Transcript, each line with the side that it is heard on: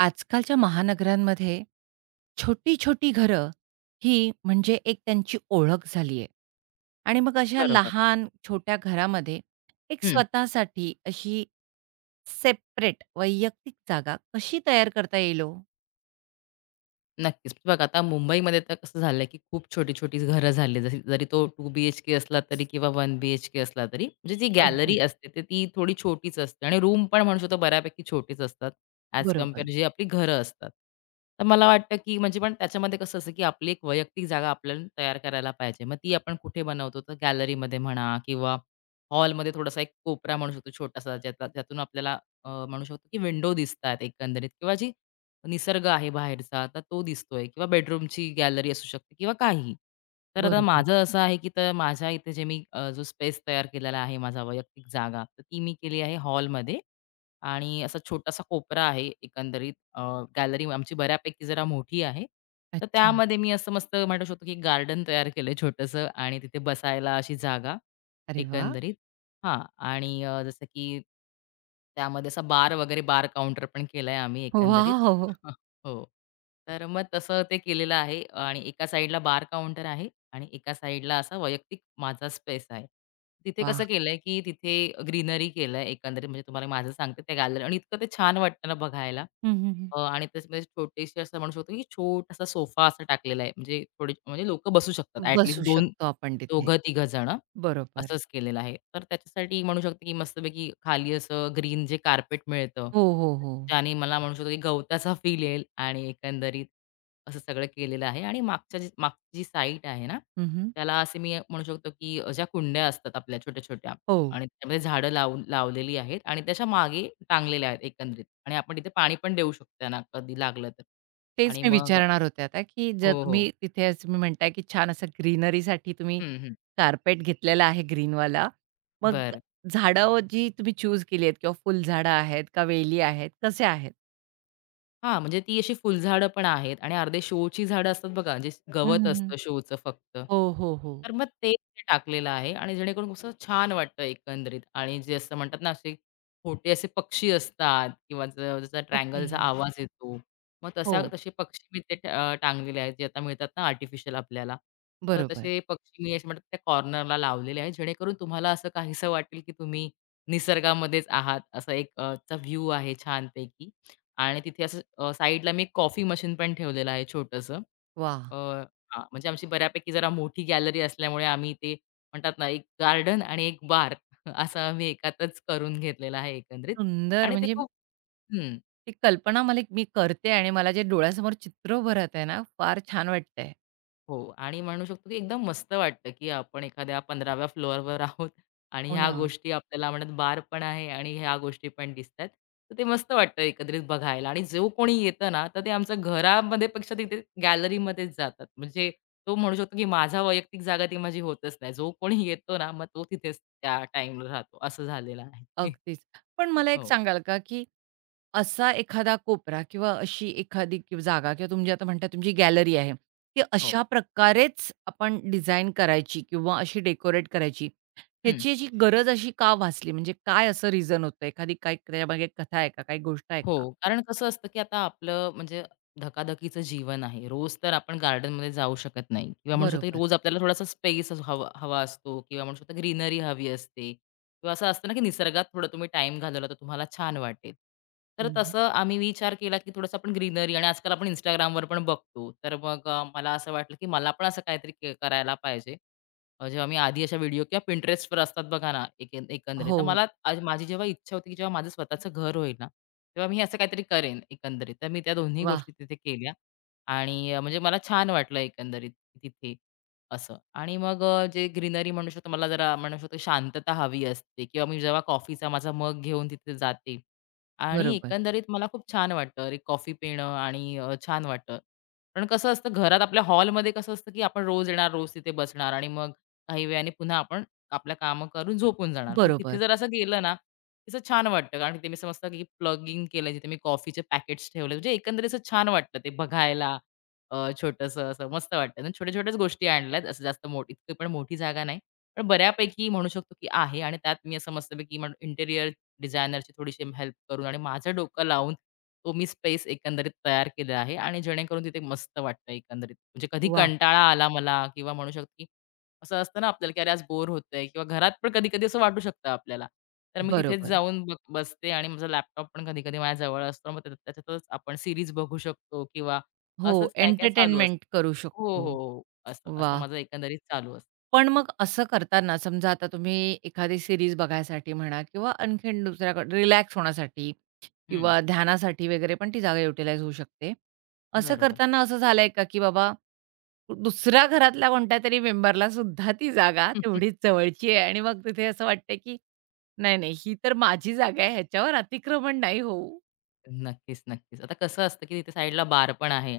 right: आजकालच्या महानगरांमध्ये छोटी-छोटी घरं ही म्हणजे एक त्यांची ओळख झाली आहे. आणि मग अशा
left: बरोबर.
right: लहान छोट्या घरामध्ये एक
left: हं.
right: स्वतःसाठी अशी सेपरेट वैयक्तिक जागा कशी तयार करता येईल ओ?
left: नक्कीच. बघा आता मुंबईमध्ये तर कसं झालं आहे, की खूप छोटी-छोटी घरं झाली. जशी जरी तो 2 बीएचके असला तरी किंवा 1 बीएचके असला तरी म्हणजे जी गॅलरी
right: अगदीच.
left: असते तर ती थोडी छोटीच असते आणि रूम पण म्हणू शकतो बऱ्यापैकी छोटीच असतात ॲज
right: बरोबर,
left: कंपेअर जी आपली घरं असतात. तर मला वाटतं, की म्हणजे पण त्याच्यामध्ये कसं असतं, की आपली एक वैयक्तिक जागा आपल्याला तयार करायला पाहिजे. मग ती आपण कुठे बनवतो तर गॅलरीमध्ये म्हणा किंवा हॉलमध्ये थोडासा एक कोपरा म्हणू शकतो छोटासा ज्याचा ज्यातून आपल्याला म्हणू शकतो, की विंडो दिसतात एकंदरीत किंवा जी निसर्ग आहे बाहेरचा, तर तो दिसतोय किंवा बेडरूमची गॅलरी असू शकते किंवा काही. तर आता
right: बरोबर.
left: माझं असं आहे, की तर माझ्या इथे जे मी जो स्पेस तयार केलेला आहे, माझा वैयक्तिक जागा, तर ती मी केली आहे हॉलमध्ये आणि असा छोटासा कोपरा आहे एकंदरीत. गॅलरी आमची बऱ्यापैकी जरा मोठी आहे. तर
right: अच्छा.
left: त्यामध्ये मी असं मस्त म्हणू शकतो, की गार्डन तयार केलंय छोटंसं आणि तिथे बसायला अशी जागा
right: अरे वा,
left: एकंदरीत. हां आणि जसं की त्यामध्ये असा बार वगैरे, बार काउंटर पण केलाय आम्ही एकंदरीत.
right: वॉव!
left: हो. तर मग तसं ते केलेलं आहे आणि एका साइडला बार काउंटर आहे आणि एका साइडला असा वैयक्तिक माझा स्पेस आहे. तिथे कसं
right: वाह!
left: केलंय, की तिथे ग्रीनरी केलंय एकंदरीत म्हणजे तुम्हाला माझं सांगते त्या गॅलरी आणि इतकं ते छान वाटतं ना बघायला.
right: हं, हं, हं.
left: आणि त्याच्यामध्ये छोटीशी असं म्हणू शकतो, की छोटासा सोफा असा टाकलेला आहे. म्हणजे थोडे म्हणजे लोकं बसू शकतात ॲट लीस्ट
right: बसू शकतो आपण तिथे.
left: दोघं-तिघं जणं.
right: बरोबर.
left: असंच केलेलं आहे. तर त्याच्यासाठी म्हणू शकते, की मस्तपैकी खाली असं ग्रीन जे कार्पेट मिळतं
right: हो, हो, हो.
left: ज्याने मला म्हणू शकतो की गवताचा फील येईल आणि एकंदरीत असं सगळं केलेलं आहे आणि मागच्या जी मागची जी साईट आहे ना,
right: हं, हं.
left: त्याला असे मी म्हणू शकतो की ज्या कुंड्या असतात आपल्या छोट्या-छोट्या
right: हो.
left: आणि त्यामध्ये झाडं लावून लावलेली आहेत आणि त्याच्या मागे टांगलेल्या आहेत एकंदरीत आणि आपण तिथे पाणी पण देऊ शकतो त्यांना कधी लागलं तर.
right: तेच
left: आणि
right: मी
left: मग
right: विचारणार होते आता, की जर
left: हो, हो.
right: तुम्ही तिथे असं तुम्ही म्हणताय, की छान असं ग्रीनरीसाठी तुम्ही
left: हं, हं.
right: कार्पेट घेतलेला आहे ग्रीनवाला. मग
left: बरं.
right: झाडं जी तुम्ही चूज केली आहेत किंवा फुलझाडं आहेत का वेली आहेत, कसे आहेत?
left: हां, म्हणजे ती अशी फुलझाडं पण आहेत आणि अर्धे शोची झाडं असतात बघा, जे
right: हं,
left: गवत
right: हं, हं.
left: असतं शोचं फक्त.
right: हो, हो, हो.
left: तर मग ते तिथे टाकलेलं आहे आणि जेणेकरून कसं छान वाटतं एकंदरीत आणि जे असं म्हणतात ना, असे खोटे असे पक्षी असतात किंवा जसा
right: ओके.
left: ट्रँगलचा आवाज येतो. मग
right: हो,
left: तसे पक्षी मी ते टांगलेले आहेत, जे आता मिळतात ना आर्टिफिशियल आपल्याला. तर
right: बरोबर.
left: तसे पक्षी मी असे म्हणतात त्या कॉर्नरला लावलेले आहेत, जेणेकरून तुम्हाला असं काहीसं वाटेल, की तुम्ही निसर्गामध्येच आहात. असा एक चा व्ह्यू आहे छानपैकी आणि तिथे असं साइडला मी कॉफी मशीन पण ठेवलेलं आहे छोटंसं.
right: वाह!
left: हां, म्हणजे आमची बऱ्यापैकी जरा मोठी गॅलरी असल्यामुळे आम्ही ते म्हणतात ना, एक गार्डन आणि एक बार असं आम्ही एकातच करून घेतलेला आहे एकंदरीत
right: सुंदर
left: आणि ते
right: म्हणजे
left: खूप हं.
right: ती कल्पना मला मी करते आणि मला जे डोळ्यासमोर चित्र उभं राहतंय ना, फार छान वाटतंय.
left: हो आणि म्हणू शकतो की एकदम मस्त वाटतं, की आपण एखाद्या 15व्या फ्लोअरवर आहोत आणि
right: हो
left: ह्या
right: ना.
left: गोष्टी आपल्याला म्हणत बार पण आहे आणि ह्या गोष्टी पण दिसतायत. तर ते मस्त वाटतं एकत्रित बघायला आणि जो कोणी येतं ना, तर ते आमच्या घरामध्ये पेक्षा तिथे गॅलरीमध्येच जातात. म्हणजे तो म्हणू शकतो की माझा वैयक्तिक जागा ती माझी होतच नाही. जो कोणी येतो ना, मग तो तिथेच त्या टाईमला राहतो असं झालेलं आहे.
right: अगदीच. पण मला एक
left: हो,
right: सांगाल का, की असा एखादा कोपरा किंवा अशी एखादी कि जागा किंवा तुम्ही आता म्हणता तुमची गॅलरी आहे. ती
left: हो.
right: अशा प्रकारेच आपण डिझाइन करायची किंवा अशी डेकोरेट करायची,
left: हं.
right: ह्याची अशी गरज अशी का भासली? म्हणजे काय असं रिझन होतं? एखादी काही त्यामागे कथा आहे का? काही गोष्ट आहे का?
left: हो, कारण कसं असतं, की आता आपलं म्हणजे धकाधकीचं जीवन आहे. रोज तर आपण गार्डनमध्ये जाऊ शकत नाही किंवा म्हणू शकतो, की
right: बरोबर.
left: रोज आपल्याला थोडासा स्पेस हवा हवा असतो किंवा म्हणू शकतो ग्रीनरी हवी असते किंवा असं असतं ना, की निसर्गात थोडा तुम्ही टाईम घालवला तर तुम्हाला छान वाटेल. तर
right: हं,
left: तसं आम्ही विचार केला, की थोडंसं आपण ग्रीनरी आणि आजकाल आपण Instagramवर पण बघतो. तर मग मला असं वाटलं, की मला पण असं काहीतरी करायला पाहिजे. जेव्हा मी आधी अशा व्हिडिओ किंवा Pinterestवर असतात बघा ना, एकंदरीत.
right: हो.
left: तर मला आज माझी जेव्हा इच्छा होती, की जेव्हा माझं स्वतःचं घर होईल ना, तेव्हा मी असं काहीतरी करेन एकंदरीत. तर मी त्या दोन्ही
right: वाह!
left: गोष्टी तिथे केल्या आणि म्हणजे मला छान वाटलं एकंदरीत तिथे असं. आणि मग जे ग्रीनरी म्हणू शकतो, मला जरा म्हणू शकतो शांतता हवी असते किंवा मी जेव्हा कॉफीचा माझा मग घेऊन तिथे जाते आणि
right: बरोबर.
left: एकंदरीत मला खूप छान वाटतं. अरे, कॉफी पिणं आणि छान वाटतं. कारण कसं असतं, घरात आपल्या हॉलमध्ये कसं असतं, की आपण रोज येणार, रोज तिथे बसणार आणि मग काही वेळाने पुन्हा आपण आपल्या कामं करून झोपून जाणार. पण तिथे
right: बरोबर.
left: जर असं गेलं ना, असं छान वाटतं. कारण तिथे मी समजतं की प्लगिंग केलं, जिथे मी कॉफीचे पॅकेट्स ठेवले. म्हणजे एकंदरीत असं छान वाटलं ते बघायला. छोटंसं असं मस्त वाटतं आणि छोट्या-छोट्याच गोष्टी आणल्यात. असं जास्त मोठी इतकी पण मोठी जागा नाही. पण बऱ्यापैकी म्हणू शकतो की आहे आणि त्यात मी असं मस्तपैकी इंटेरियर डिझायनरची थोडीशी हेल्प करून आणि माझं डोकं लावून तो मी स्पेस एकंदरीत तयार केला आहे आणि जेणेकरून तिथे मस्त वाटतं एकंदरीत. म्हणजे कधी
right: वाह!
left: कंटाळा आला मला किंवा म्हणू शकतो की असं असतं ना आपल्याला, की अरे आज बोर होतंय किंवा घरात पण कधी-कधी असं वाटू शकतं आपल्याला. तर मी तिथेच
right: बरोबर.
left: जाऊन बघ बसते आणि माझा लॅपटॉप पण कधी-कधी माझ्या जवळ असतो. मग त्याच्यातच आपण सीरीज बघू शकतो किंवा
right: हो,
left: असंच काय-काय चालू असतं.
right: एंटरटेनमेंट करू
left: हो, हो,
right: शकतो.
left: हो. असं असं
right: वाह!
left: माझं एकंदरीत चालू असतं.
right: पण मग असं करताना समजा आता तुम्ही एखादी सीरीज बघायसाठी म्हणा किंवा आणखीन दुसऱ्याकडे रिलॅक्स होण्यासाठी
left: हं.
right: किंवा ध्यानासाठी वगैरे पण ती जागा युटिलाइज होऊ शकते. असं
left: बरोबर.
right: करताना असं झालंय का, की बाबा दुसऱ्या घरातल्या कोणत्यातरी मेंबरला सुद्धा ती जागा तेवढीच जवळची आहे आणि मग तिथे असं वाटतंय, की नाही, नाही ही तर माझी जागा आहे ह्याच्यावर अतिक्रमण नाही होऊ.
left: नक्कीच. आता कसं असतं, की तिथे साईडला बार पण आहे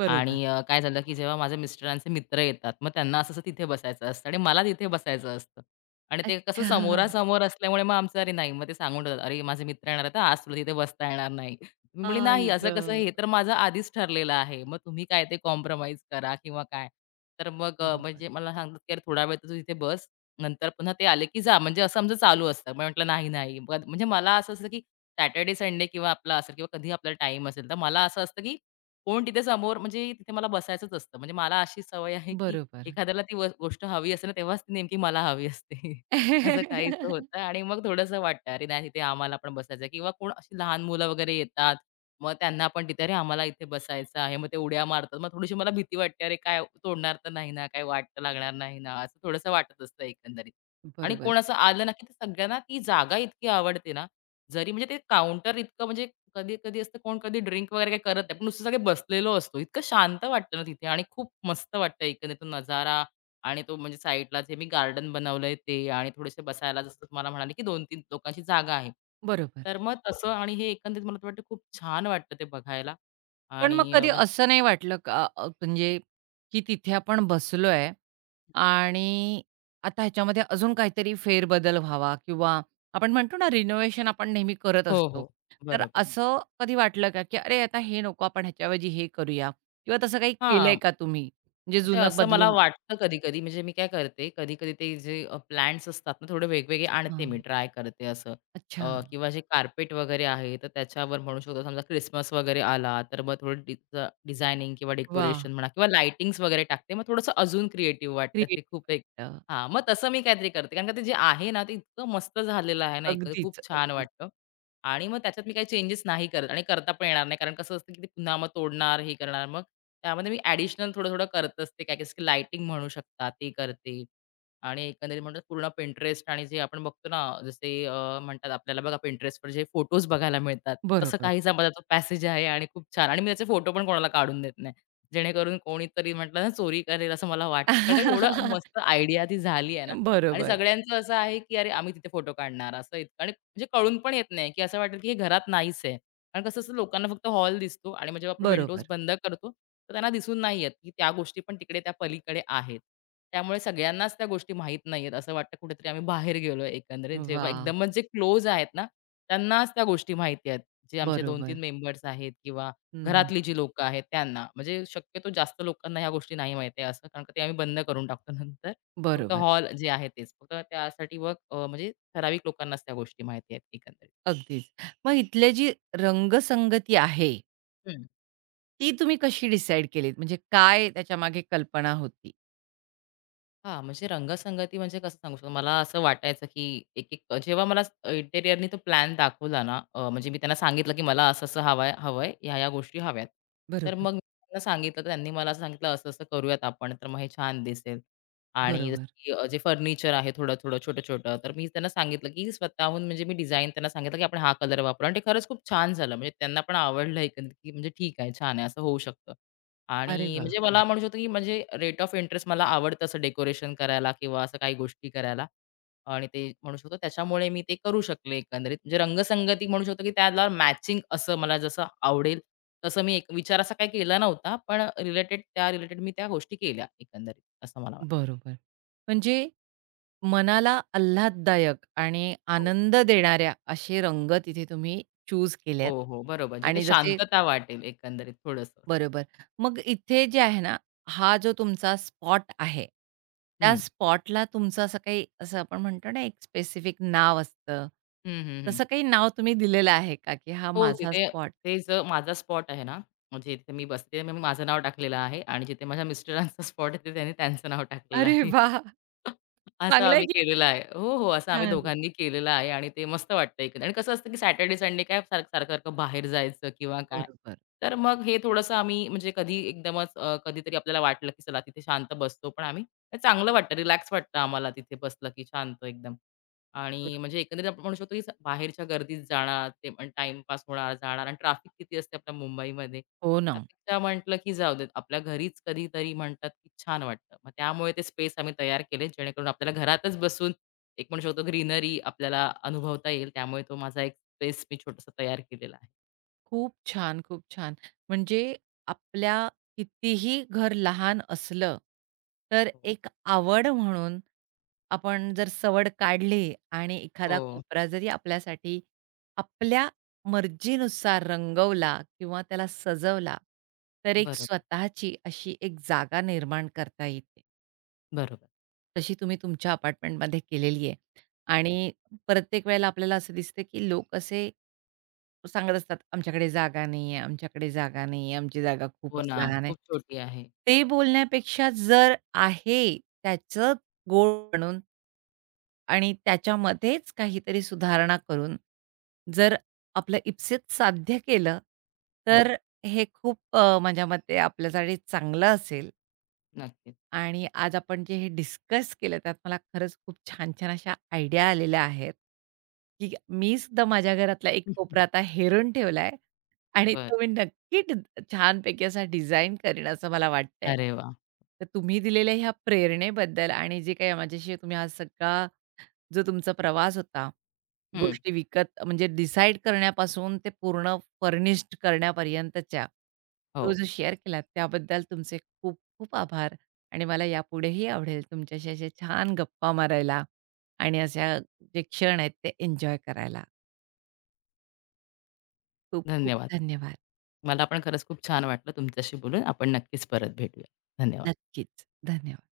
right: बरोबर.
left: आणि काय झालं, की जेव्हा माझ्या मिस्टरांचे मित्र येतात, मग त्यांना असं-असं तिथे बसायचं असतं आणि मला तिथे बसायचं असतं आणि ते कसं
right: अच्छा.
left: समोरासमोर असल्यामुळे मग आमचं अरे नाही, मग ते सांगून ठेवतात, "अरे, माझे मित्र येणार आहेत आज तुला तिथे बसता येणार नाही." मी म्हटली, "नाही,
right: आई
left: असं कसं?
right: गं!
left: हे तर माझं आधीच ठरलेलं आहे. मग तुम्ही काय ते कॉम्प्रोमाईज करा किंवा काय." तर मग
right: बरोबर.
left: म्हणजे मला सांगतात, की "अरे, थोडा वेळ तर तू इथे बस, नंतर पुन्हा ते आले की जा." म्हणजे असं आमचं चालू असतं. मग म्हटलं, "नाही, नाही." मग म्हणजे मला असं असतं, की सॅटर्डे, संडे किंवा आपला असेल किंवा कधीही आपला टाईम असेल, तर मला असं असतं, की कोण तिथे समोर म्हणजे तिथे मला बसायचंच असतं. म्हणजे मला अशी सवय आहे, की
right: बरोबर.
left: एखाद्याला ती गोष्ट हवी असते ना, तेव्हाच ती नेमकी मला हवी असते. असं काहीसं होतं आणि मग थोडंसं वाटतं, "अरे नाही, तिथे आम्हाला पण बसायचं किंवा कोण अशी लहान मुलं वगैरे येतात, मग त्यांना पण तिथे, "अरे आम्हाला इथे बसायचं आहे." मग ते उड्या मारतात. मग थोडीशी मला भीती वाटते, "अरे काय तोडणार तर नाही ना? काही वाट तर लागणार नाही ना?" असं थोडंसं वाटत असतं एकंदरीत. आणि
right: बरोबर.
left: कोण असं आलं ना, की ते सगळ्यांना ती जागा इतकी आवडते ना, जरी म्हणजे ते काउंटर इतकं म्हणजे कधी-कधी असतं कोण कधी ड्रिंक वगैरे काही करत नाही. पण नुसतं सगळे बसलेलो असतो. इतकं शांत वाटतं ना तिथे आणि खूप मस्त वाटतं एकंदरीत तो नजारा आणि तो म्हणजे साईडला जे मी गार्डन बनवलंय ते आणि थोडेसे बसायला जसं तुम्हाला म्हणाले, की 2-3 लोकांची जागा आहे.
right: बरोबर.
left: तर मग तसं आणि हे एकंदरीत मला तर वाटतं खूप छान वाटतं ते बघायला
right: पण मग
left: आणि
right: कधी
left: म्हणजे
right: असं नाही वाटलं का म्हणजे की तिथे आपण बसलोय आणि आता ह्याच्यामध्ये अजून काहीतरी फेरबदल व्हावा किंवा आपण म्हणतो ना रिनोव्हेशन आपण नेहमी करत
left: हो,
right: असतो.
left: हो.
right: तर
left: बरोबर.
right: असं कधी वाटलं का, की "अरे, आता हे नको आपण ह्याच्याऐवजी हे करूया" किंवा तसं काही केलंय
left: हां.
right: का तुम्ही? म्हणजे
left: अच्छा,
right: जुनं
left: असं मला
right: बदलून
left: वाटतं कधी-कधी म्हणजे मी काय करते, कधी-कधी ते जे प्लांट्स असतात ना, थोडे वेगवेगळे आणते मी,
right: हां.
left: ट्राय करते असं.
right: अच्छा.
left: अ, किंवा जे कार्पेट वगैरे आहे, तर त्याच्यावर म्हणू शकतो समजा क्रिसमस वगैरे आला, तर मग थोडं डिझायनिंग किंवा
right: वाह!
left: डेकोरेशन म्हणा किंवा लाइटिंग्स वगैरे टाकते. मग थोडंसं अजून क्रिएटिव्ह वाटतं ते
right: क्रिएट
left: खूप एक हां, मग तसं मी काहीतरी करते. कारण का ते जे आहे ना, ते इतकं मस्त झालेलं आहे ना, एक खूप
right: अगदीच,
left: छान
right: अगदीच.
left: वाटतं. आणि मग त्याच्यात मी काही चेंजेस नाही करत आणि करता पण येणार नाही. कारण कसं असतं, की ते पुन्हा मग तोडणार, हे करणार. मग त्यामध्ये मी ॲडिशनल थोडं-थोडं करत असते. काय की लाइटिंग म्हणू शकता, ते करते. आणि एकंदरीत म्हणतात पूर्ण Pinterest आणि जे आपण बघतो ना, जसे म्हणतात आपल्याला बघा Pinterestवर जे फोटोज बघायला मिळतात, तसं
right: बरोबर.
left: काहीसा माझा तो पॅसेज आहे आणि खूप छान आणि मी त्याचे फोटो पण कोणाला काढून देत नाही. जेणेकरून कोणीतरी म्हटलं ना, चोरी करेल असं मला वाटतं. कारण का एवढं मस्त आयडिया ती झाली आहे ना आणि
right: बरोबर,
left: सगळ्यांचं असं आहे, की "अरे, आम्ही तिथे फोटो काढणार." असं म्हणजे कळून पण येत नाही, की असं वाटेल की हे घरात नाहीच आहे. कारण कसं असतं लोकांना फक्त हॉल दिसतो आणि म्हणजे आपण विंडोज
right: बरोबर.
left: बंद करतो, तर त्यांना दिसून नाही येत, की त्या गोष्टी पण तिकडे त्या पलीकडे आहेत. त्यामुळे सगळ्यांनाच त्या गोष्टी माहीत नाहीयेत. असं वाटतं कुठेतरी आम्ही बाहेर गेलोय एकंदरीत. जेव्हा
right: वाह!
left: एकदमच जे क्लोज आहेत ना, त्यांनाच त्या गोष्टी माहिती आहेत. जे आमचे 2-3
right: बरोबर.
left: मेंबर्स आहेत किंवा
right: हं,
left: घरातली जी लोकं आहेत त्यांना. म्हणजे शक्यतो जास्त लोकांना ह्या गोष्टी नाही माहिती आहे असं, कारण का ते आम्ही बंद करून टाकतो नंतर. फक्त
right: बरोबर.
left: हॉल जे आहे तेच. फक्त त्यासाठी मग म्हणजे ठराविक लोकांनाच त्या गोष्टी माहिती आहेत एकंदरीत.
right: अगदीच. मग इथले जी रंगसंगती आहे,
left: हं.
right: ती तुम्ही कशी डिसाईड केलीत? म्हणजे काय त्याच्या मागे कल्पना होती?
left: हां, म्हणजे रंगसंगती म्हणजे कसं सांगू शकतो, मला असं वाटायचं की एक-एक जेव्हा मला इंटेरिअरनी तो प्लॅन दाखवला ना, म्हणजे मी त्यांना सांगितलं की मला असं-असं हवंय हवंय, ह्या-ह्या गोष्टी हव्यात. तर
right: बरोबर,
left: मग मी त्यांना सांगितलं, तर त्यांनी मला सांगितलं, "असं-असं करूयात आपण, तर मग हे छान दिसेल." आणि जसं
right: बरोबर.
left: की जे फर्निचर आहे थोडं-थोडं, छोटं-छोटं, तर मी त्यांना सांगितलं की स्वतःहून म्हणजे मी डिझाइन त्यांना सांगितलं की आपण हा कलर वापरू आणि ते खरंच खूप छान झालं. म्हणजे त्यांना पण आवडलं एकंदरीत की म्हणजे ठीक आहे, छान आहे, असं होऊ शकतं.
right: अरे
left: आणि
right: वाह!
left: म्हणजे हं. मला म्हणू शकतो, की म्हणजे रेट ऑफ इंटरेस्ट मला आवडतं असं डेकोरेशन करायला किंवा असं काही गोष्टी करायला आणि ते म्हणू शकतो त्याच्यामुळे मी ते करू शकले एकंदरीत. म्हणजे रंगसंगती म्हणू शकतो, की त्याला मॅचिंग असं मला जसं आवडेल तसं मी एक विचार असा काही केला नव्हता. पण रिलेटेड मी त्या गोष्टी केल्या एकंदरीत असं मला वाटतं.
right: बरोबर. म्हणजे मनाला आल्हाददायक आणि
left: हो.
right: आनंद देणाऱ्या असे रंग तिथे तुम्ही चूज
left: हो,
right: केलेत
left: हो. बरोबर. म्हणजे ते
right: आणि जसे
left: शांतता वाटेल एकंदरीत थोडंसं.
right: बरोबर. मग इथे जे आहे ना, हा जो तुमचा स्पॉट आहे, त्या
left: हं.
right: स्पॉटला तुमचं असं काही असं आपण म्हणतो ना, एक स्पेसिफिक नाव असतं.
left: हं.
right: तसं काही नाव तुम्ही दिलेलं आहे का, की हा
left: हो,
right: माझा
left: तिथे
right: स्पॉट?
left: ते जो माझा स्पॉट आहे ना, म्हणजे इथे मी बसते, मग मी माझं नाव टाकलेलं आहे आणि जिथे माझ्या मिस्टरांचा स्पॉट आहे, तिथे त्यांनी त्यांचं नाव टाकलेलं
right: अरे
left: आहे.
right: वाह!
left: असं
right: चांगलं आहे
left: आम्ही
right: की?
left: केलेलं आहे. हो, हो. असं आम्ही
right: छान.
left: दोघांनी केलेलं आहे आणि ते मस्त वाटतं एकंदरीत. आणि कसं असतं, की सॅटर्डे, संडे काय सारखं, सारखं बाहेर जायचं किंवा काय.
right: बरोबर,
left: तर मग हे थोडंसं आम्ही म्हणजे कधी एकदमच कधीतरी आपल्याला वाटलं, की चला तिथे शांत बसतो. पण आम्ही चांगलं वाटतं, रिलॅक्स वाटतं आम्हाला तिथे बसलं, की शांत एकदम. आणि
right: बरोबर.
left: म्हणजे एकंदरीत आपण म्हणू शकतो, की बाहेरच्या गर्दीत जाणार, ते पण टाईमपास होणार, जाणार आणि ट्रॅफिक किती असते आपल्या मुंबईमध्ये.
right: हो ना.
left: त्यापेक्षा म्हटलं की जाऊ देत. आपल्या घरीच कधीतरी म्हणतात की छान वाटतं. मग त्यामुळे ते स्पेस आम्ही तयार केले जेणेकरून आपल्याला घरातच बसून एक म्हणू शकतो ग्रीनरी आपल्याला अनुभवता येईल. त्यामुळे तो माझा एक स्पेस मी छोटासा तयार केलेला आहे.
right: खूप छान, खूप छान. म्हणजे आपल्या कितीही घर लहान असलं, तर
left: हो.
right: एक आवड म्हणून आपण जर सवड काढली आणि एखादा
left: हो.
right: कोपरा जरी आपल्यासाठी आपल्या मर्जीनुसार रंगवला किंवा त्याला सजवला, तर एक
left: बरोबर,
right: स्वतःची अशी एक जागा निर्माण करता येते.
left: बरोबर.
right: तशी तुम्ही तुमच्या अपार्टमेंटमध्ये केलेली आहे
left: हो.
right: आणि प्रत्येक वेळेला आपल्याला असं दिसते, की लोक असे सांगत असतात, "आमच्याकडे जागा नाहीये, आमच्याकडे जागा नाहीये, आमची जागा
left: हो
right: खूपच
left: ना,
right: लहान आहे."
left: खूप छोटी आहे.
right: ते बोलण्यापेक्षा जर आहे त्याचं गोड बनून आणि त्याच्यामध्येच काहीतरी सुधारणा करून जर आपलं इप्सित साध्य केलं,
left: हो,
right: तर हे खूप माझ्या मते आपल्यासाठी चांगलं असेल.
left: नक्कीच.
right: आणि आज आपण जे हे डिस्कस केलं त्यात मला खरंच खूप छान-छान अशा आयडिया आलेल्या आहेत, की मी सुद्धा माझ्या घरातला एक कोपरा आता हेरून ठेवलाय आणि
left: बरं.
right: तो मी नक्की ड छानपैकी असा डिझाइन करीन असं मला वाटतंय.
left: अरे वाह!
right: तर तुम्ही दिलेल्या ह्या प्रेरणेबद्दल आणि जे काही माझ्याशी तुम्ही हा सगळा जो तुमचा प्रवास होता,
left: हं.
right: गोष्टी विकत म्हणजे डिसाईड करण्यापासून ते पूर्ण फर्निश्ड करण्यापर्यंतच्या, तो
left: हो,
right: जो शेअर केलात त्याबद्दल तुमचे खूप खूप आभार आणि मला यापुढेही आवडेल तुमच्याशी अशा छान गप्पा मारायला आणि अशा जे क्षण आहेत ते एन्जॉय करायला. खूप खूप
left: धन्यवाद.
right: धन्यवाद.
left: मला पण खरंच खूप छान वाटलं तुमच्याशी बोलून. आपण नक्कीच परत भेटूया. धन्यवाद.
right: नक्कीच. धन्यवाद.